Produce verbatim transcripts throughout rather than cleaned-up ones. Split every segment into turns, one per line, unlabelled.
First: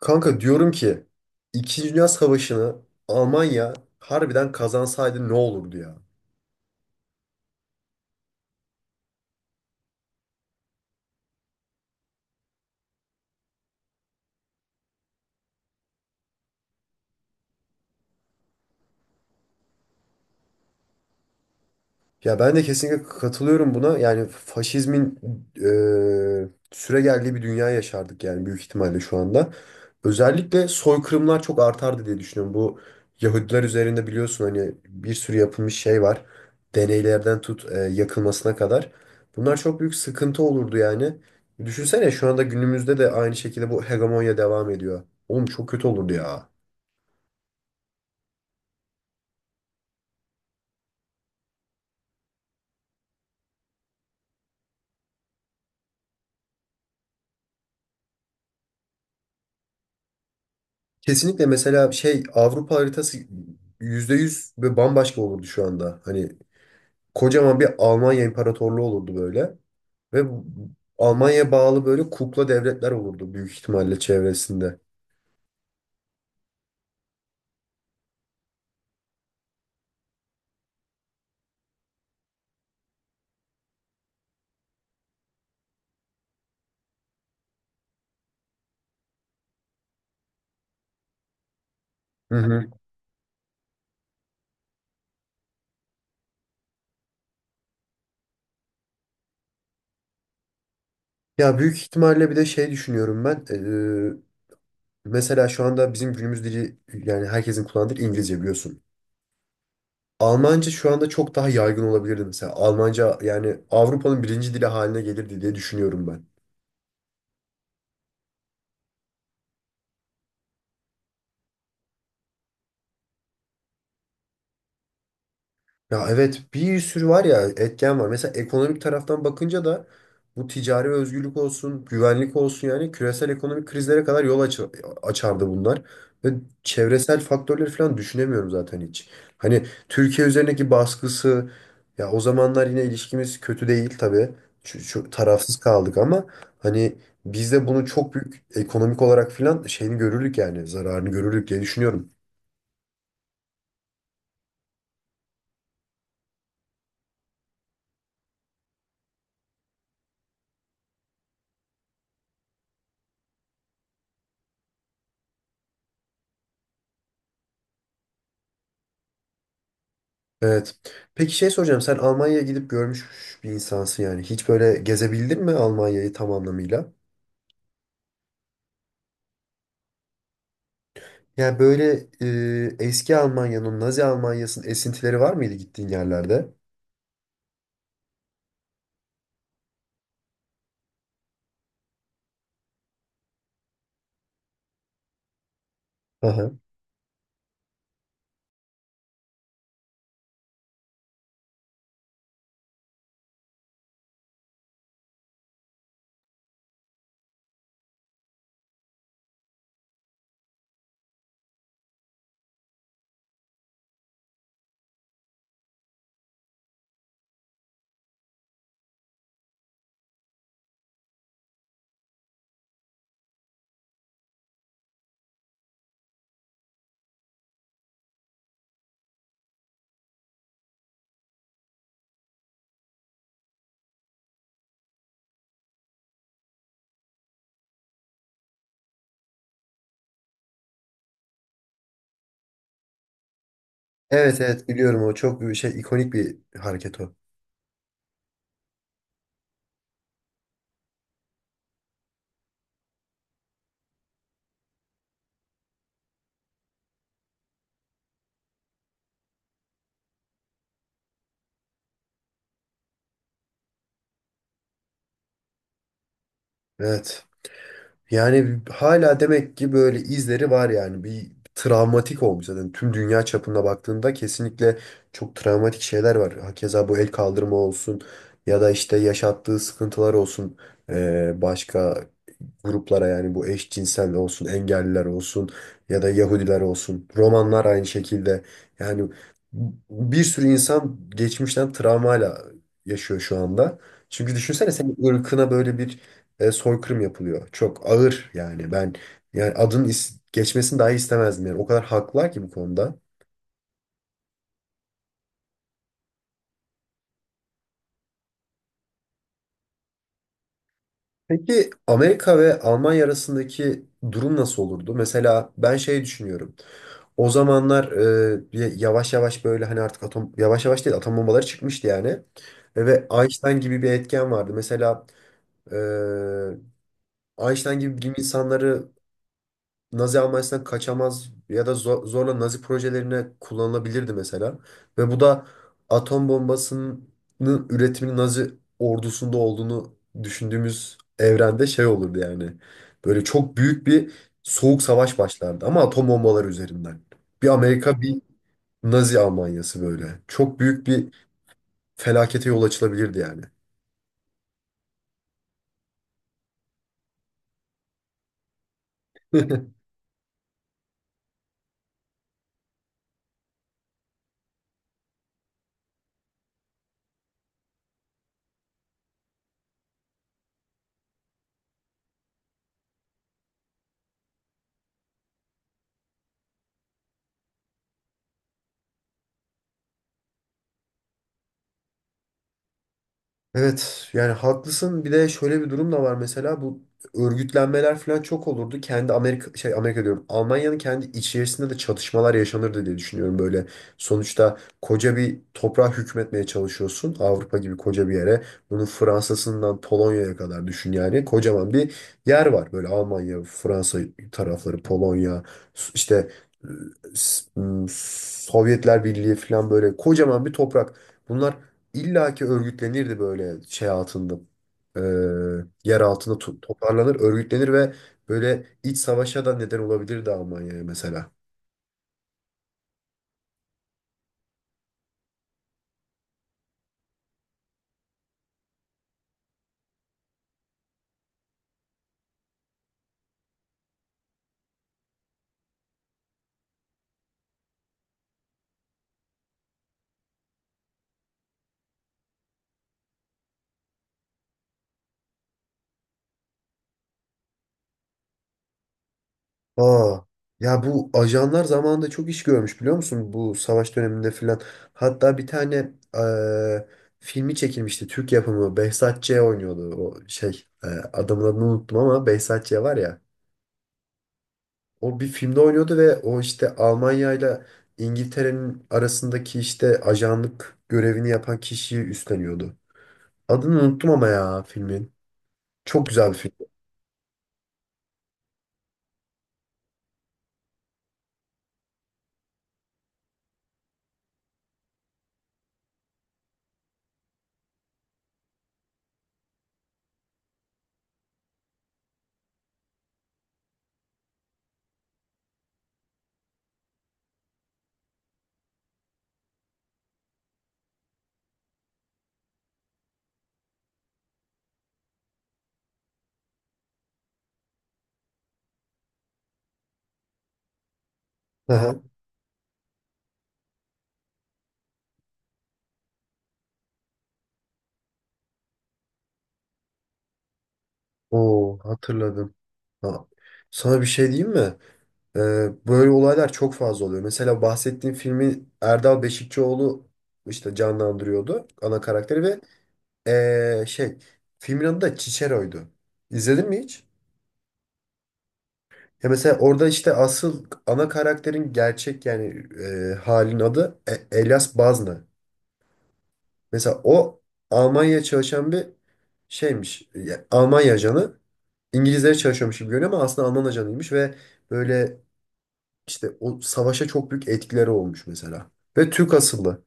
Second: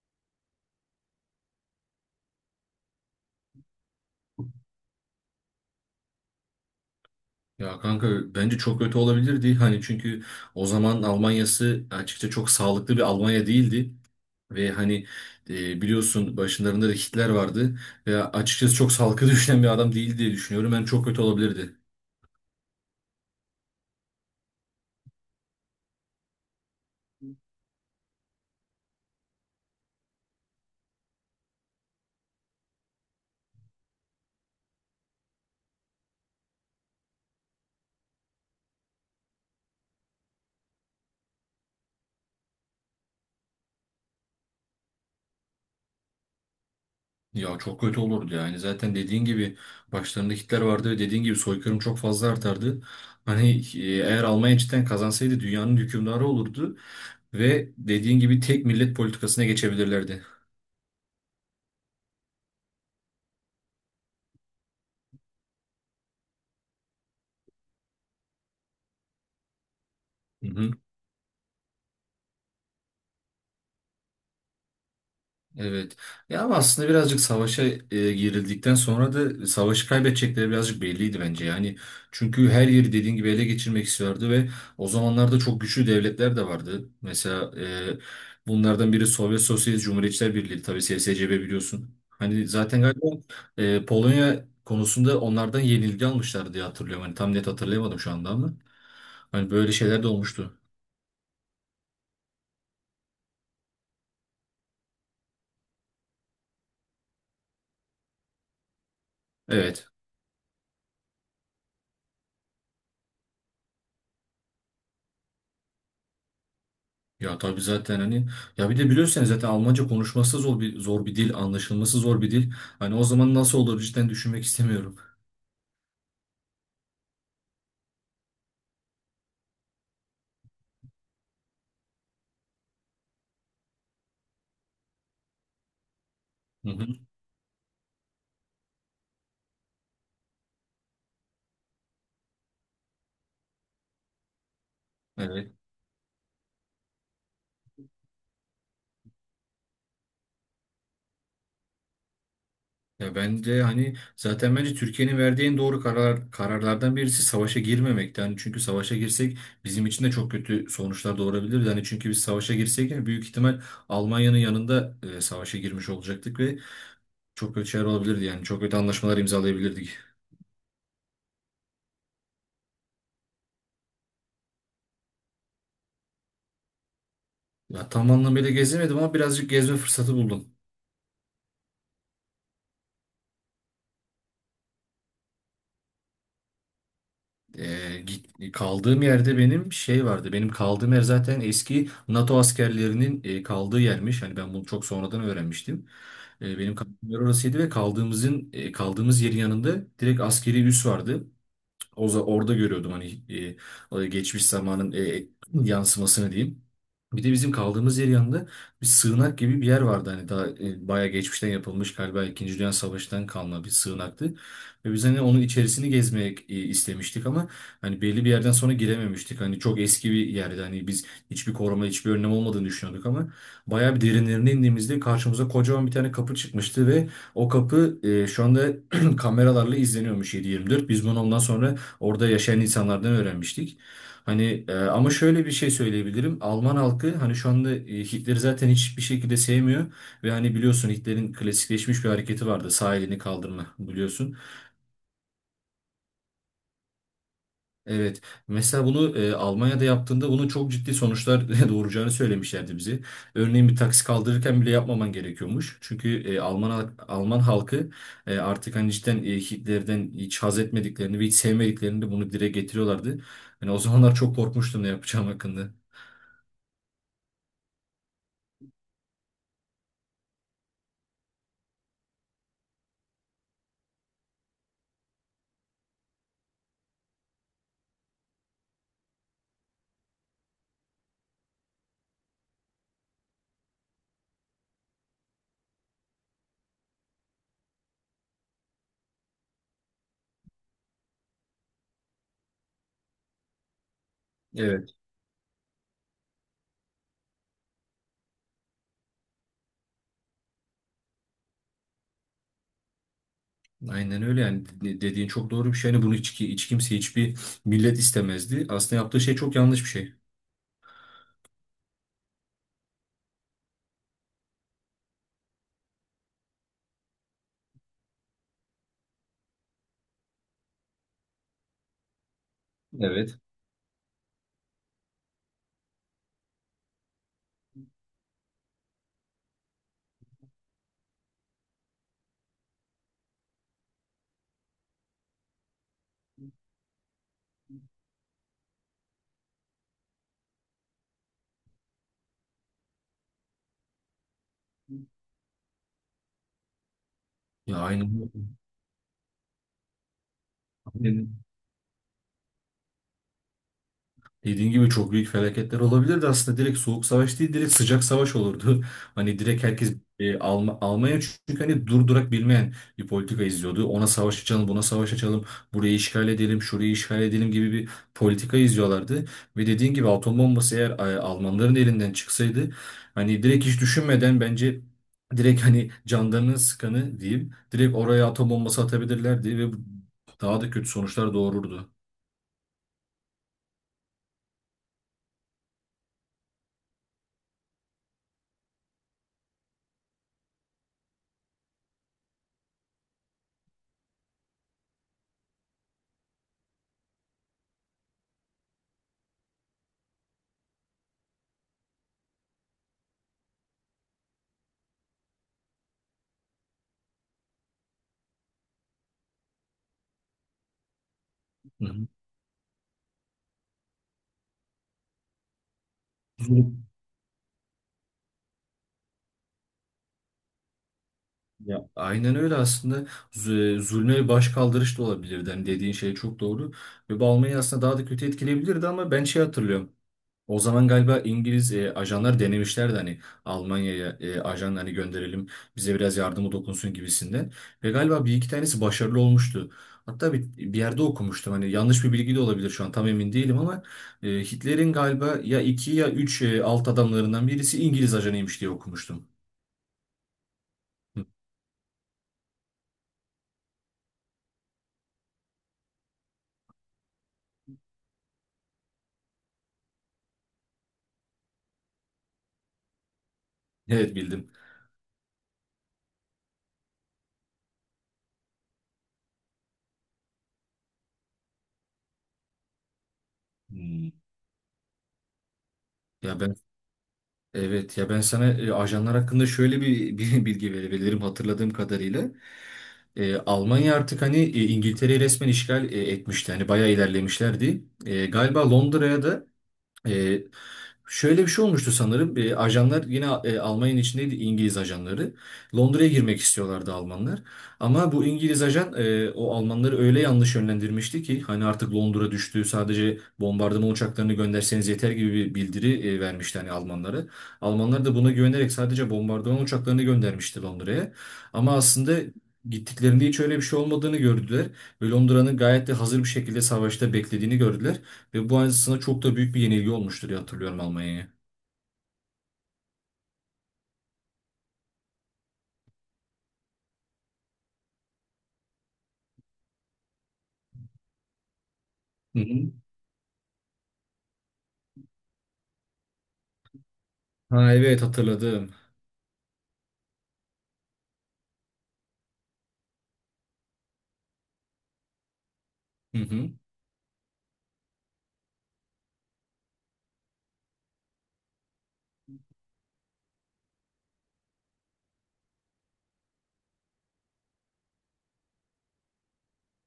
Kanka diyorum ki İkinci Dünya Savaşı'nı Almanya harbiden kazansaydı ne olurdu ya?
Ya kanka bence çok kötü olabilirdi. Hani çünkü o zaman Almanya'sı açıkça çok sağlıklı bir Almanya değildi. Ve hani e, biliyorsun başlarında da Hitler vardı. Ve açıkçası çok sağlıklı düşünen bir adam değildi diye düşünüyorum. Ben çok kötü olabilirdi.
Ya ben de kesinlikle katılıyorum buna. Yani faşizmin e, süregeldiği bir dünya yaşardık yani büyük ihtimalle şu anda. Özellikle soykırımlar çok artardı diye düşünüyorum. Bu Yahudiler üzerinde biliyorsun hani bir sürü yapılmış şey var. Deneylerden tut e, yakılmasına kadar. Bunlar çok büyük sıkıntı olurdu yani. Düşünsene şu anda günümüzde de aynı şekilde bu hegemonya devam ediyor. Oğlum çok kötü olurdu ya.
Ya çok kötü olurdu yani. Zaten dediğin gibi başlarında Hitler vardı ve dediğin gibi soykırım çok fazla artardı. Hani e, eğer Almanya cidden kazansaydı dünyanın hükümdarı olurdu. Ve dediğin gibi tek millet politikasına geçebilirlerdi.
Kesinlikle mesela şey Avrupa haritası yüzde yüz ve bambaşka olurdu şu anda. Hani kocaman bir Almanya İmparatorluğu olurdu böyle. Ve bu- Almanya'ya bağlı böyle kukla devletler olurdu büyük ihtimalle çevresinde.
Evet. Ya ama aslında birazcık savaşa e, girildikten sonra da savaşı kaybedecekleri birazcık belliydi bence. Yani çünkü her yeri dediğin gibi ele geçirmek istiyordu ve o zamanlarda çok güçlü devletler de vardı. Mesela e, bunlardan biri Sovyet Sosyalist Cumhuriyetçiler Birliği, tabii S S C B, biliyorsun.
Hı
Hani
hı.
zaten galiba e, Polonya konusunda onlardan yenilgi almışlar diye hatırlıyorum. Hani tam net hatırlayamadım şu anda ama. Hani böyle şeyler de olmuştu.
Ya büyük ihtimalle bir de şey düşünüyorum ben. Eee, mesela şu anda bizim günümüz dili yani herkesin kullandığı dil İngilizce biliyorsun.
Evet.
Almanca şu anda çok daha yaygın olabilirdi mesela. Almanca yani Avrupa'nın birinci dili haline gelirdi diye düşünüyorum ben.
Ya tabii zaten hani ya bir de biliyorsun yani zaten Almanca konuşması zor bir zor bir dil, anlaşılması zor bir dil. Hani o zaman nasıl olur cidden düşünmek istemiyorum.
Ya evet bir sürü var ya etken var. Mesela ekonomik taraftan bakınca da bu ticari özgürlük olsun, güvenlik olsun yani küresel ekonomik krizlere kadar yol aç açardı bunlar. Ve
Hı hı.
çevresel faktörleri falan düşünemiyorum zaten hiç. Hani Türkiye üzerindeki baskısı ya o zamanlar yine ilişkimiz kötü değil tabii. Şu, şu
Evet.
tarafsız kaldık ama hani biz de bunu çok büyük ekonomik olarak falan şeyini görürdük yani zararını görürdük diye düşünüyorum.
Ya bence hani zaten bence Türkiye'nin verdiği en doğru karar kararlardan birisi savaşa girmemekti. Hani çünkü savaşa girsek bizim için de çok kötü sonuçlar doğurabilir. Hani çünkü biz savaşa girsek yani büyük ihtimal Almanya'nın yanında e, savaşa girmiş olacaktık ve çok kötü şeyler olabilirdi yani çok kötü anlaşmalar imzalayabilirdik.
Evet. Peki şey soracağım. Sen Almanya'ya gidip görmüş bir insansın yani. Hiç böyle gezebildin mi Almanya'yı tam anlamıyla?
Ya tam anlamıyla gezemedim ama birazcık gezme fırsatı buldum.
Yani böyle e, eski Almanya'nın, Nazi Almanya'sının esintileri var mıydı gittiğin yerlerde?
Ee, git- kaldığım yerde benim şey vardı. Benim kaldığım yer zaten eski NATO askerlerinin e, kaldığı yermiş. Hani ben bunu çok sonradan öğrenmiştim.
Aha.
E, benim kaldığım yer orasıydı ve kaldığımızın e, kaldığımız yerin yanında direkt askeri üs vardı. O za- orada görüyordum hani e, e, geçmiş zamanın e, e, yansımasını diyeyim. Bir de bizim kaldığımız yer yanında bir sığınak gibi bir yer vardı. Hani daha e, bayağı geçmişten yapılmış, galiba İkinci Dünya Savaşı'ntan kalma bir sığınaktı. Ve biz hani onun içerisini gezmek e, istemiştik ama hani belli bir yerden sonra girememiştik. Hani çok eski bir yerdi. Hani biz hiçbir koruma, hiçbir önlem olmadığını düşünüyorduk ama bayağı bir derinlerine indiğimizde karşımıza kocaman bir tane kapı çıkmıştı ve o kapı e, şu anda kameralarla izleniyormuş yedi yirmi dört. Biz bunu ondan sonra orada yaşayan insanlardan öğrenmiştik. Hani e, ama şöyle bir şey söyleyebilirim. Alman halkı hani şu anda e, Hitler'i zaten hiçbir şekilde sevmiyor ve hani biliyorsun Hitler'in klasikleşmiş bir hareketi vardı. Sağ elini kaldırma, biliyorsun.
Evet, evet biliyorum o çok bir şey, ikonik bir hareket o.
Evet. Mesela bunu e, Almanya'da yaptığında bunun çok ciddi sonuçlar doğuracağını söylemişlerdi bize. Örneğin bir taksi kaldırırken bile yapmaman gerekiyormuş. Çünkü e, Alman halk- Alman halkı e, artık hani cidden e, Hitler'den hiç haz etmediklerini ve hiç sevmediklerini de bunu dile getiriyorlardı. Yani o zamanlar çok korkmuştum ne yapacağım hakkında.
Evet. Yani hala demek ki böyle izleri var yani bir travmatik olmuş zaten tüm dünya çapında baktığında kesinlikle çok travmatik şeyler var. Hakeza bu el kaldırma olsun ya da işte yaşattığı sıkıntılar olsun. Ee, başka gruplara yani bu eşcinsel olsun, engelliler olsun ya da Yahudiler olsun. Romanlar aynı şekilde. Yani bir sürü insan geçmişten travmayla yaşıyor şu anda. Çünkü düşünsene
Evet.
senin ırkına böyle bir e, soykırım yapılıyor. Çok ağır yani. Ben yani adın is- geçmesini dahi istemezdim yani. O kadar haklılar ki bu konuda.
Aynen öyle yani. De- dediğin çok doğru bir şey. Yani bunu hiç, hiç kimse hiçbir millet istemezdi. Aslında yaptığı şey çok yanlış bir şey.
Peki Amerika ve Almanya arasındaki durum nasıl olurdu? Mesela ben şey düşünüyorum. O zamanlar e, bir- yavaş yavaş böyle hani artık atom yavaş yavaş değil atom bombaları çıkmıştı yani. E, Ve
Evet.
Einstein gibi bir etken vardı. Mesela e, Einstein gibi bilim insanları Nazi Almanya'sından kaçamaz ya da zo- zorla Nazi projelerine kullanılabilirdi mesela. Ve bu da atom bombasının üretiminin Nazi ordusunda olduğunu düşündüğümüz evrende şey olurdu yani. Böyle çok büyük bir soğuk savaş başlardı ama atom bombaları üzerinden. Bir
Ya
Amerika, bir
aynen.
Nazi Almanya'sı böyle. Çok büyük bir felakete yol açılabilirdi yani.
Dediğin gibi çok büyük felaketler olabilirdi aslında, direkt soğuk savaş değil direkt sıcak savaş olurdu. Hani direkt herkes e, Alm- Almanya çünkü hani durdurak bilmeyen bir politika izliyordu. Ona savaş açalım, buna savaş açalım, burayı işgal edelim, şurayı işgal edelim gibi bir politika izliyorlardı. Ve dediğin gibi atom bombası eğer e, Almanların elinden çıksaydı hani direkt hiç düşünmeden bence direkt hani canlarını sıkanı diyeyim direkt oraya atom bombası atabilirlerdi ve bu- daha da kötü sonuçlar doğururdu.
Evet, yani haklısın. Bir de şöyle bir durum da var mesela, bu örgütlenmeler falan çok olurdu. Kendi Amerika şey, Amerika diyorum. Almanya'nın kendi içerisinde de çatışmalar yaşanırdı diye düşünüyorum böyle. Sonuçta koca bir toprağa hükmetmeye çalışıyorsun. Avrupa gibi koca bir yere. Bunun Fransa'sından Polonya'ya kadar düşün yani. Kocaman bir yer var böyle Almanya, Fransa tarafları, Polonya işte e, S- m, Sovyetler Birliği falan böyle kocaman bir toprak. Bunlar
Hı
İlla ki örgütlenirdi böyle şey altında. eee, Yer altında to-
hı.
toparlanır, örgütlenir ve böyle iç savaşa da neden olabilirdi Almanya'ya mesela.
Ya aynen öyle aslında Z- zulme başkaldırış da olabilirdi. Hani dediğin şey çok doğru. Ve bu Almanya'yı aslında daha da kötü etkileyebilirdi ama ben şey hatırlıyorum. O zaman galiba İngiliz e, ajanlar denemişlerdi hani Almanya'ya e, ajan hani gönderelim bize biraz yardımı dokunsun gibisinden. Ve galiba bir iki tanesi başarılı olmuştu. Hatta bir, bir yerde okumuştum hani, yanlış bir bilgi de olabilir şu an tam emin değilim ama e, Hitler'in galiba ya iki ya üç e, alt adamlarından birisi İngiliz ajanıymış diye okumuştum.
Aa, ya bu
Hı,
ajanlar zamanında çok iş görmüş biliyor musun? Bu savaş döneminde filan. Hatta bir tane eee, filmi çekilmişti. Türk yapımı. Behzat Ç. oynuyordu. O şey eee, adamın adını unuttum ama Behzat Ç. var ya.
Evet, bildim.
O bir filmde oynuyordu ve o işte Almanya ile İngiltere'nin arasındaki işte ajanlık görevini yapan kişiyi üstleniyordu. Adını
Hmm.
unuttum ama ya filmin. Çok güzel bir
Ya ben,
film.
evet ya ben sana e, ajanlar hakkında şöyle bir, bir bilgi verebilirim hatırladığım kadarıyla. E, Almanya artık hani e, İngiltere'yi resmen işgal e, etmişti. Hani bayağı ilerlemişlerdi. E, galiba Londra'ya da e, şöyle bir şey olmuştu sanırım. E, ajanlar yine e, Almanya'nın içindeydi, İngiliz ajanları. Londra'ya girmek istiyorlardı Almanlar. Ama bu İngiliz ajan e, o Almanları öyle yanlış yönlendirmişti ki hani artık Londra düştü, sadece bombardıman uçaklarını gönderseniz yeter gibi bir bildiri e, vermişti hani Almanlara. Almanlar da buna güvenerek sadece bombardıman uçaklarını göndermişti Londra'ya.
Hı
Ama
hı.
aslında gittiklerinde hiç öyle bir şey olmadığını gördüler ve Londra'nın gayet de hazır bir şekilde savaşta beklediğini gördüler. Ve bu aslında çok da büyük bir yenilgi olmuştur diye hatırlıyorum Almanya'ya.
Oo, hatırladım. Ha. Sana bir şey diyeyim mi? Ee, Böyle olaylar çok fazla oluyor. Mesela bahsettiğim filmi Erdal Beşikçioğlu işte canlandırıyordu ana
Hı
karakteri ve
hı.
ee, şey, filmin adı da Cicero'ydu. İzledin mi hiç?
Ha evet, hatırladım.
Ya mesela orada işte asıl ana karakterin gerçek yani e, halin adı E- Elias Bazna.
Hı hı.
Mesela o Almanya'ya çalışan bir şeymiş. Ya, Almanya ajanı. İngilizlere çalışıyormuş gibi görünüyor ama aslında Alman ajanıymış ve böyle işte o savaşa çok büyük etkileri olmuş mesela. Ve Türk asıllı.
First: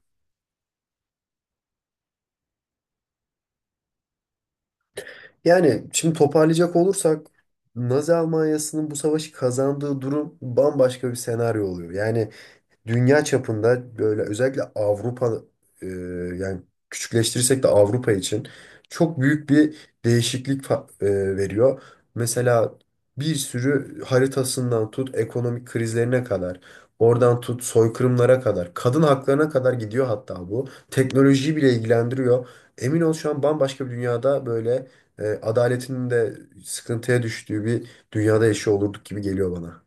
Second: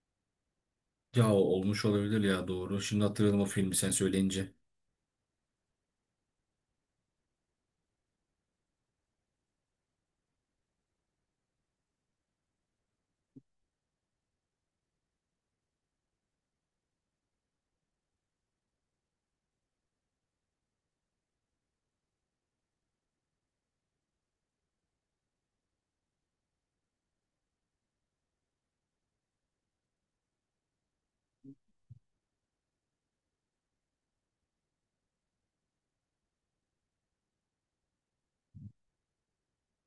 Ya olmuş olabilir ya, doğru. Şimdi hatırladım o filmi sen söyleyince.
Yani şimdi toparlayacak olursak Nazi Almanya'sının bu savaşı kazandığı durum bambaşka bir senaryo oluyor. Yani dünya çapında böyle özellikle Avrupa e, yani küçükleştirirsek de Avrupa için çok büyük bir değişiklik fa- e, veriyor. Mesela bir sürü haritasından tut ekonomik krizlerine kadar, oradan tut soykırımlara kadar, kadın haklarına kadar gidiyor hatta bu. Teknolojiyi bile ilgilendiriyor. Emin ol şu an bambaşka bir dünyada böyle e, adaletin de sıkıntıya düştüğü bir dünyada yaşıyor olurduk gibi geliyor bana.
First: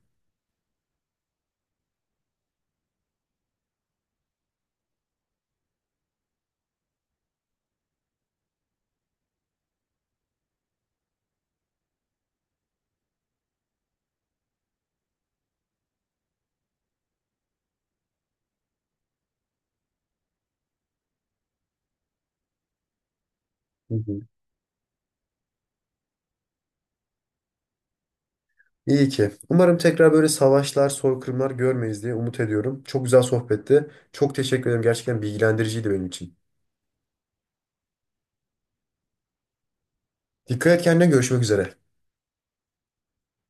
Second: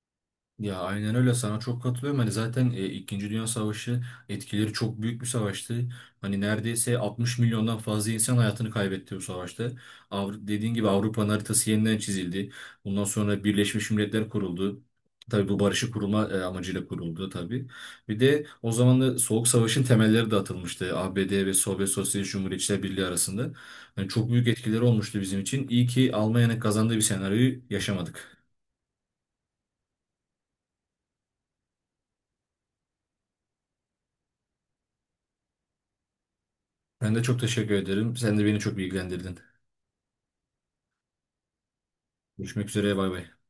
Ya aynen öyle, sana çok katılıyorum. Hani zaten e, İkinci Dünya Savaşı etkileri çok büyük bir savaştı. Hani neredeyse altmış milyondan fazla insan hayatını kaybetti bu savaşta. Avru dediğin gibi Avrupa'nın haritası yeniden çizildi. Bundan sonra Birleşmiş Milletler kuruldu. Tabii bu barışı kurulma e, amacıyla kuruldu tabii. Bir de o zaman da Soğuk Savaş'ın temelleri de atılmıştı. A B D ve Sovyet Sosyalist Cumhuriyetçiler Birliği arasında.
Hı
Yani
hı.
çok büyük etkileri olmuştu bizim için. İyi ki Almanya'nın kazandığı bir senaryoyu yaşamadık.
İyi ki. Umarım tekrar böyle savaşlar, soykırımlar görmeyiz diye umut ediyorum. Çok güzel sohbetti. Çok teşekkür ederim. Gerçekten bilgilendiriciydi benim için.
Ben de çok teşekkür ederim. Sen de beni çok bilgilendirdin.
Dikkat et kendine. Görüşmek üzere.
Görüşmek üzere. Bay bay.